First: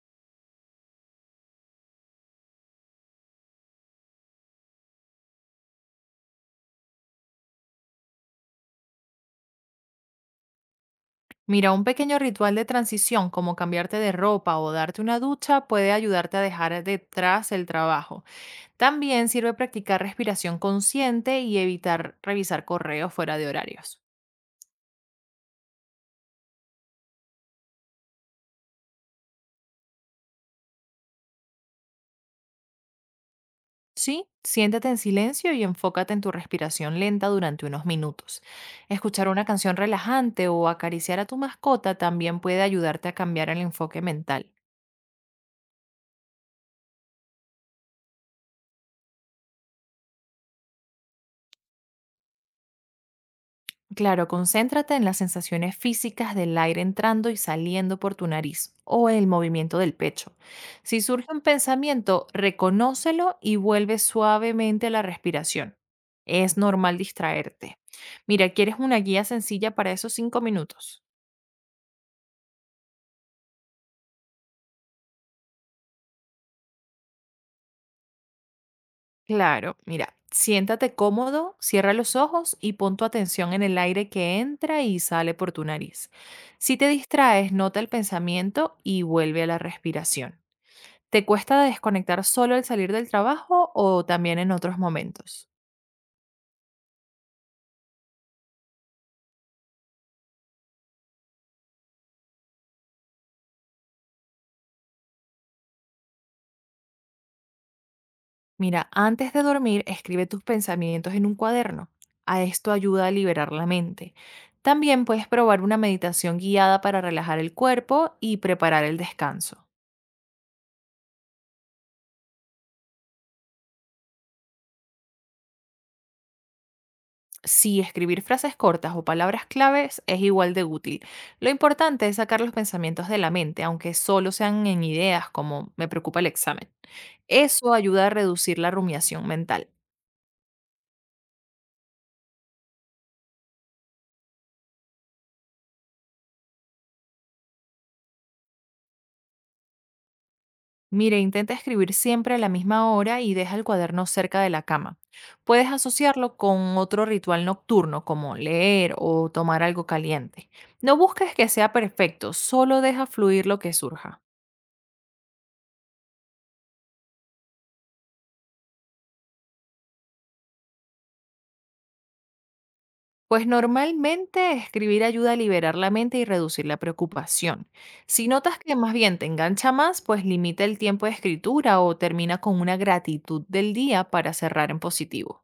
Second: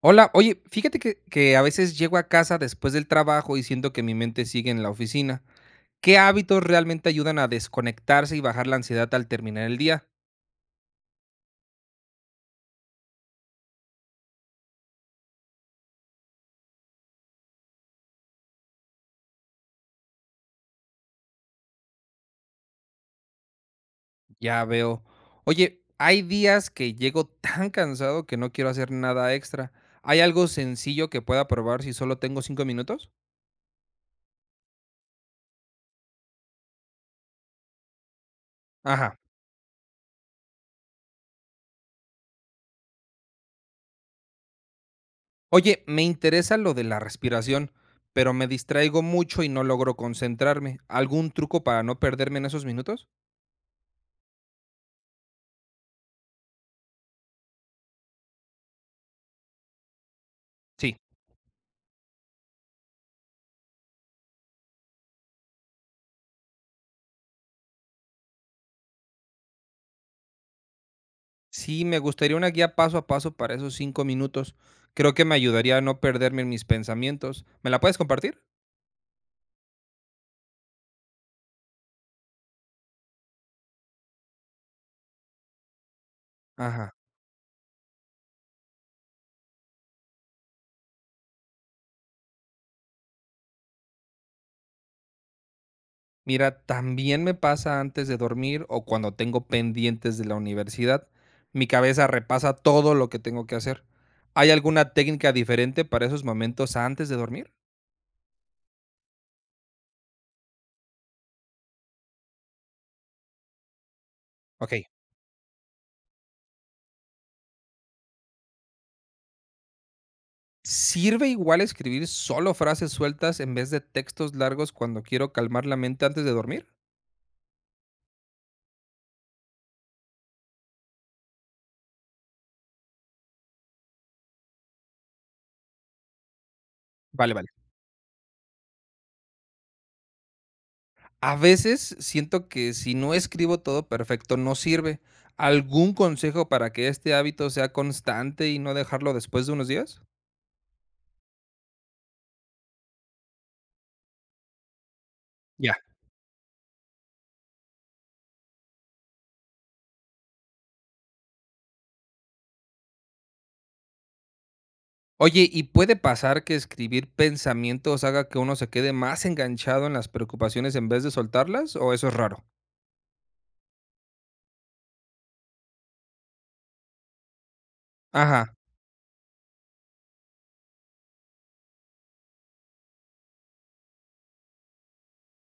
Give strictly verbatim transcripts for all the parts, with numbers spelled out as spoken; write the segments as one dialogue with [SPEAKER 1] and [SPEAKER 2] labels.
[SPEAKER 1] Hola, oye, fíjate que, que a veces llego a casa después del trabajo y siento que mi mente sigue en la oficina. ¿Qué hábitos realmente ayudan a desconectarse y bajar la ansiedad al terminar el día?
[SPEAKER 2] Mira, un pequeño ritual de transición como cambiarte de ropa o darte una ducha puede ayudarte a dejar detrás el trabajo. También sirve practicar respiración consciente y evitar revisar correos fuera de horarios.
[SPEAKER 1] Ya veo. Oye, hay días que llego tan cansado que no quiero hacer nada extra. ¿Hay algo sencillo que pueda probar si solo tengo cinco minutos?
[SPEAKER 2] Sí, siéntate en silencio y enfócate en tu respiración lenta durante unos minutos.
[SPEAKER 1] Ajá.
[SPEAKER 2] Escuchar una canción relajante o acariciar a tu mascota también puede ayudarte a cambiar el enfoque mental.
[SPEAKER 1] Oye, me interesa lo de la respiración, pero me distraigo mucho y no logro concentrarme. ¿Algún truco para no perderme en esos minutos?
[SPEAKER 2] Claro, concéntrate en las sensaciones físicas del aire entrando y saliendo por tu nariz o en el movimiento del pecho.
[SPEAKER 1] Sí.
[SPEAKER 2] Si surge un pensamiento, reconócelo y vuelve suavemente a la respiración. Es normal distraerte. Mira, ¿quieres una guía sencilla para esos cinco minutos?
[SPEAKER 1] Sí, me gustaría una guía paso a paso para esos cinco minutos. Creo que me ayudaría a no perderme en mis pensamientos. ¿Me la puedes compartir?
[SPEAKER 2] Claro, mira, siéntate cómodo, cierra los ojos y pon tu atención en el aire que entra y sale por tu nariz. Si te
[SPEAKER 1] Ajá.
[SPEAKER 2] distraes, nota el pensamiento y vuelve a la respiración. ¿Te cuesta desconectar solo al salir del trabajo o también en otros momentos?
[SPEAKER 1] Mira, también me pasa antes de dormir o cuando tengo pendientes de la universidad. Mi cabeza repasa todo lo que tengo que hacer. ¿Hay alguna técnica diferente para esos momentos antes de dormir?
[SPEAKER 2] Mira, antes de dormir, escribe tus pensamientos en un cuaderno. A esto ayuda a liberar la mente.
[SPEAKER 1] Ok.
[SPEAKER 2] También puedes probar una meditación guiada para relajar el cuerpo y preparar el descanso.
[SPEAKER 1] ¿Sirve igual escribir solo frases sueltas en vez de textos largos cuando quiero calmar la mente antes de dormir?
[SPEAKER 2] Si escribir frases cortas o palabras claves es igual de útil. Lo importante es sacar los pensamientos de la mente, aunque solo sean en ideas como me preocupa el examen.
[SPEAKER 1] Vale, vale.
[SPEAKER 2] Eso ayuda a reducir la rumiación mental.
[SPEAKER 1] A veces siento que si no escribo todo perfecto no sirve. ¿Algún consejo para que este hábito sea constante y no dejarlo después de unos días?
[SPEAKER 2] Mire, intenta escribir siempre a la misma hora y deja el cuaderno cerca de la cama. Puedes
[SPEAKER 1] Ya.
[SPEAKER 2] asociarlo con otro ritual nocturno, como leer o tomar algo caliente. No busques que sea perfecto, solo deja fluir lo que surja.
[SPEAKER 1] Oye, ¿y puede pasar que escribir pensamientos haga que uno se quede más enganchado en las preocupaciones en vez de soltarlas? ¿O eso es raro?
[SPEAKER 2] Pues normalmente escribir ayuda a liberar la mente y reducir la preocupación. Si
[SPEAKER 1] Ajá,
[SPEAKER 2] notas que más bien te engancha más, pues limita el tiempo de escritura o termina con una gratitud del día para cerrar en positivo.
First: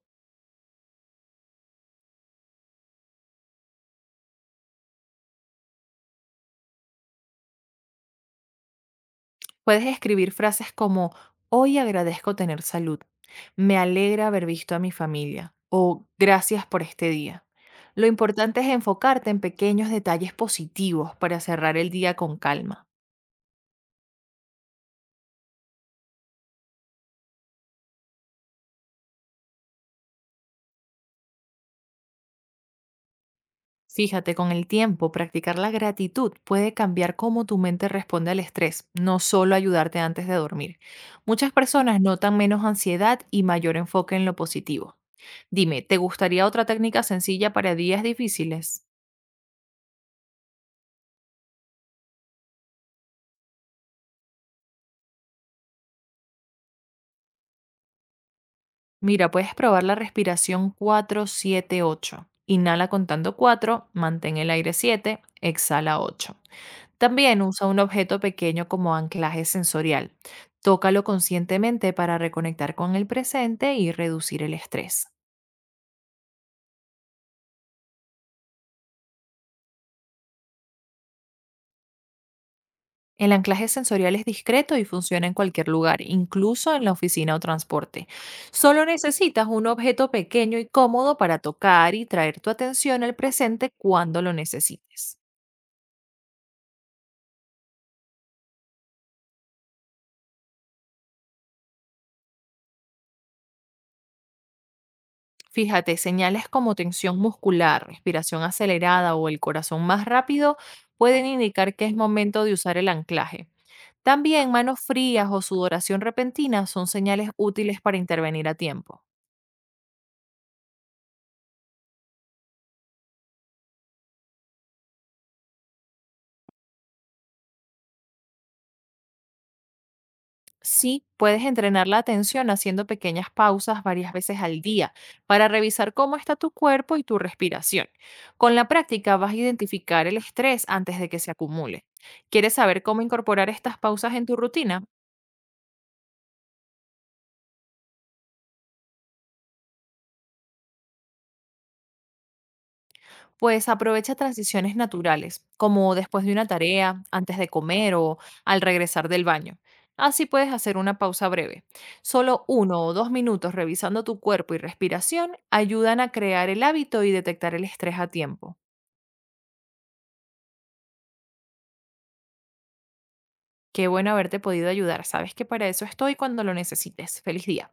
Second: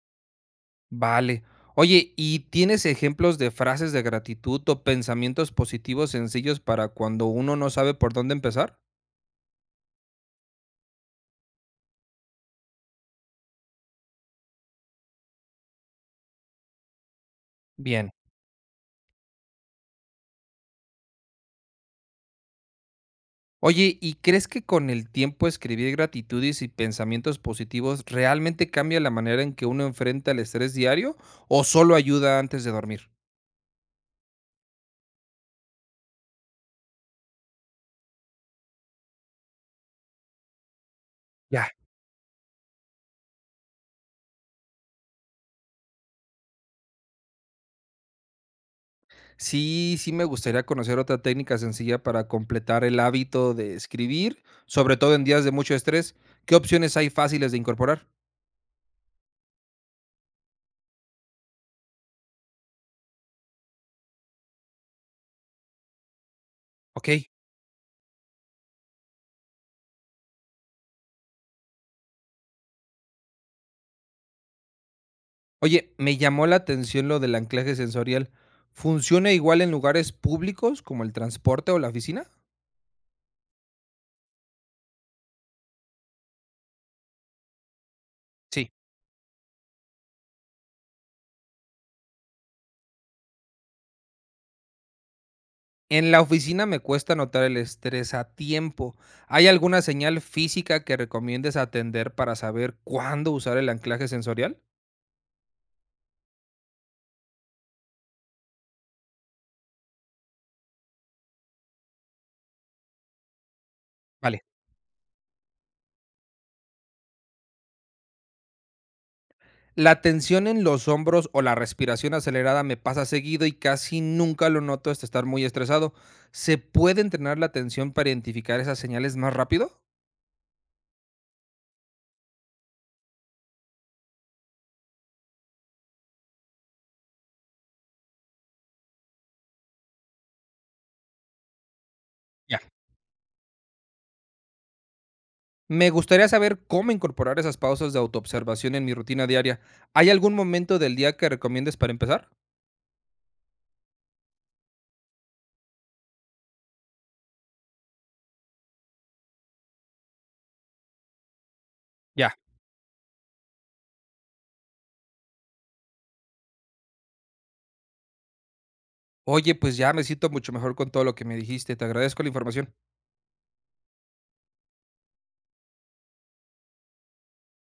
[SPEAKER 1] vale. Oye, ¿y tienes ejemplos de frases de gratitud o pensamientos positivos sencillos para cuando uno no sabe por dónde empezar?
[SPEAKER 2] Puedes escribir frases como, hoy agradezco tener salud, me alegra haber visto a mi familia o gracias por este día. Lo
[SPEAKER 1] Bien.
[SPEAKER 2] importante es enfocarte en pequeños detalles positivos para cerrar el día con calma.
[SPEAKER 1] Oye, ¿y crees que con el tiempo escribir gratitudes y pensamientos positivos realmente cambia la manera en que uno enfrenta el estrés diario o solo ayuda antes de dormir?
[SPEAKER 2] Fíjate, con el tiempo, practicar la gratitud puede cambiar cómo tu mente responde al estrés, no solo ayudarte antes de dormir. Muchas
[SPEAKER 1] Ya.
[SPEAKER 2] personas notan menos ansiedad y mayor enfoque en lo positivo. Dime, ¿te gustaría otra técnica sencilla para días difíciles?
[SPEAKER 1] Sí, sí me gustaría conocer otra técnica sencilla para completar el hábito de escribir, sobre todo en días de mucho estrés. ¿Qué opciones hay fáciles de incorporar?
[SPEAKER 2] Mira, puedes probar la respiración cuatro siete ocho. Inhala contando cuatro, mantén el aire siete, exhala ocho.
[SPEAKER 1] Ok.
[SPEAKER 2] También usa un objeto pequeño como anclaje sensorial. Tócalo conscientemente para reconectar con el presente y reducir el estrés.
[SPEAKER 1] Oye, me llamó la atención lo del anclaje sensorial. ¿Funciona igual en lugares públicos como el transporte o la oficina?
[SPEAKER 2] El anclaje sensorial es discreto y funciona en cualquier lugar, incluso en la oficina o transporte.
[SPEAKER 1] Sí.
[SPEAKER 2] Solo necesitas un objeto pequeño y cómodo para tocar y traer tu atención al presente cuando lo necesites.
[SPEAKER 1] En la oficina me cuesta notar el estrés a tiempo. ¿Hay alguna señal física que recomiendes atender para saber cuándo usar el anclaje sensorial?
[SPEAKER 2] Fíjate, señales como tensión muscular, respiración acelerada o el corazón más rápido pueden indicar que es momento de usar el anclaje.
[SPEAKER 1] Vale.
[SPEAKER 2] También manos frías o sudoración repentina son señales útiles para intervenir a tiempo.
[SPEAKER 1] La tensión en los hombros o la respiración acelerada me pasa seguido y casi nunca lo noto hasta estar muy estresado. ¿Se puede entrenar la atención para identificar esas señales más rápido?
[SPEAKER 2] Sí, puedes entrenar la atención haciendo pequeñas pausas varias veces al día para revisar cómo está tu cuerpo y tu respiración. Con la práctica vas a identificar el estrés antes de que se acumule. ¿Quieres
[SPEAKER 1] Ya.
[SPEAKER 2] saber cómo incorporar estas pausas en tu rutina?
[SPEAKER 1] Me gustaría saber cómo incorporar esas pausas de autoobservación en mi rutina diaria. ¿Hay algún momento del día que recomiendes para empezar?
[SPEAKER 2] Pues aprovecha transiciones naturales, como después de una tarea, antes de comer o al regresar del baño. Así puedes hacer una pausa breve.
[SPEAKER 1] Ya.
[SPEAKER 2] Solo uno o dos minutos revisando tu cuerpo y respiración ayudan a crear el hábito y detectar el estrés a tiempo.
[SPEAKER 1] Oye, pues ya me siento mucho mejor con todo lo que me dijiste. Te agradezco la información.
[SPEAKER 2] Qué bueno haberte podido ayudar. Sabes que para eso estoy cuando lo necesites. Feliz día.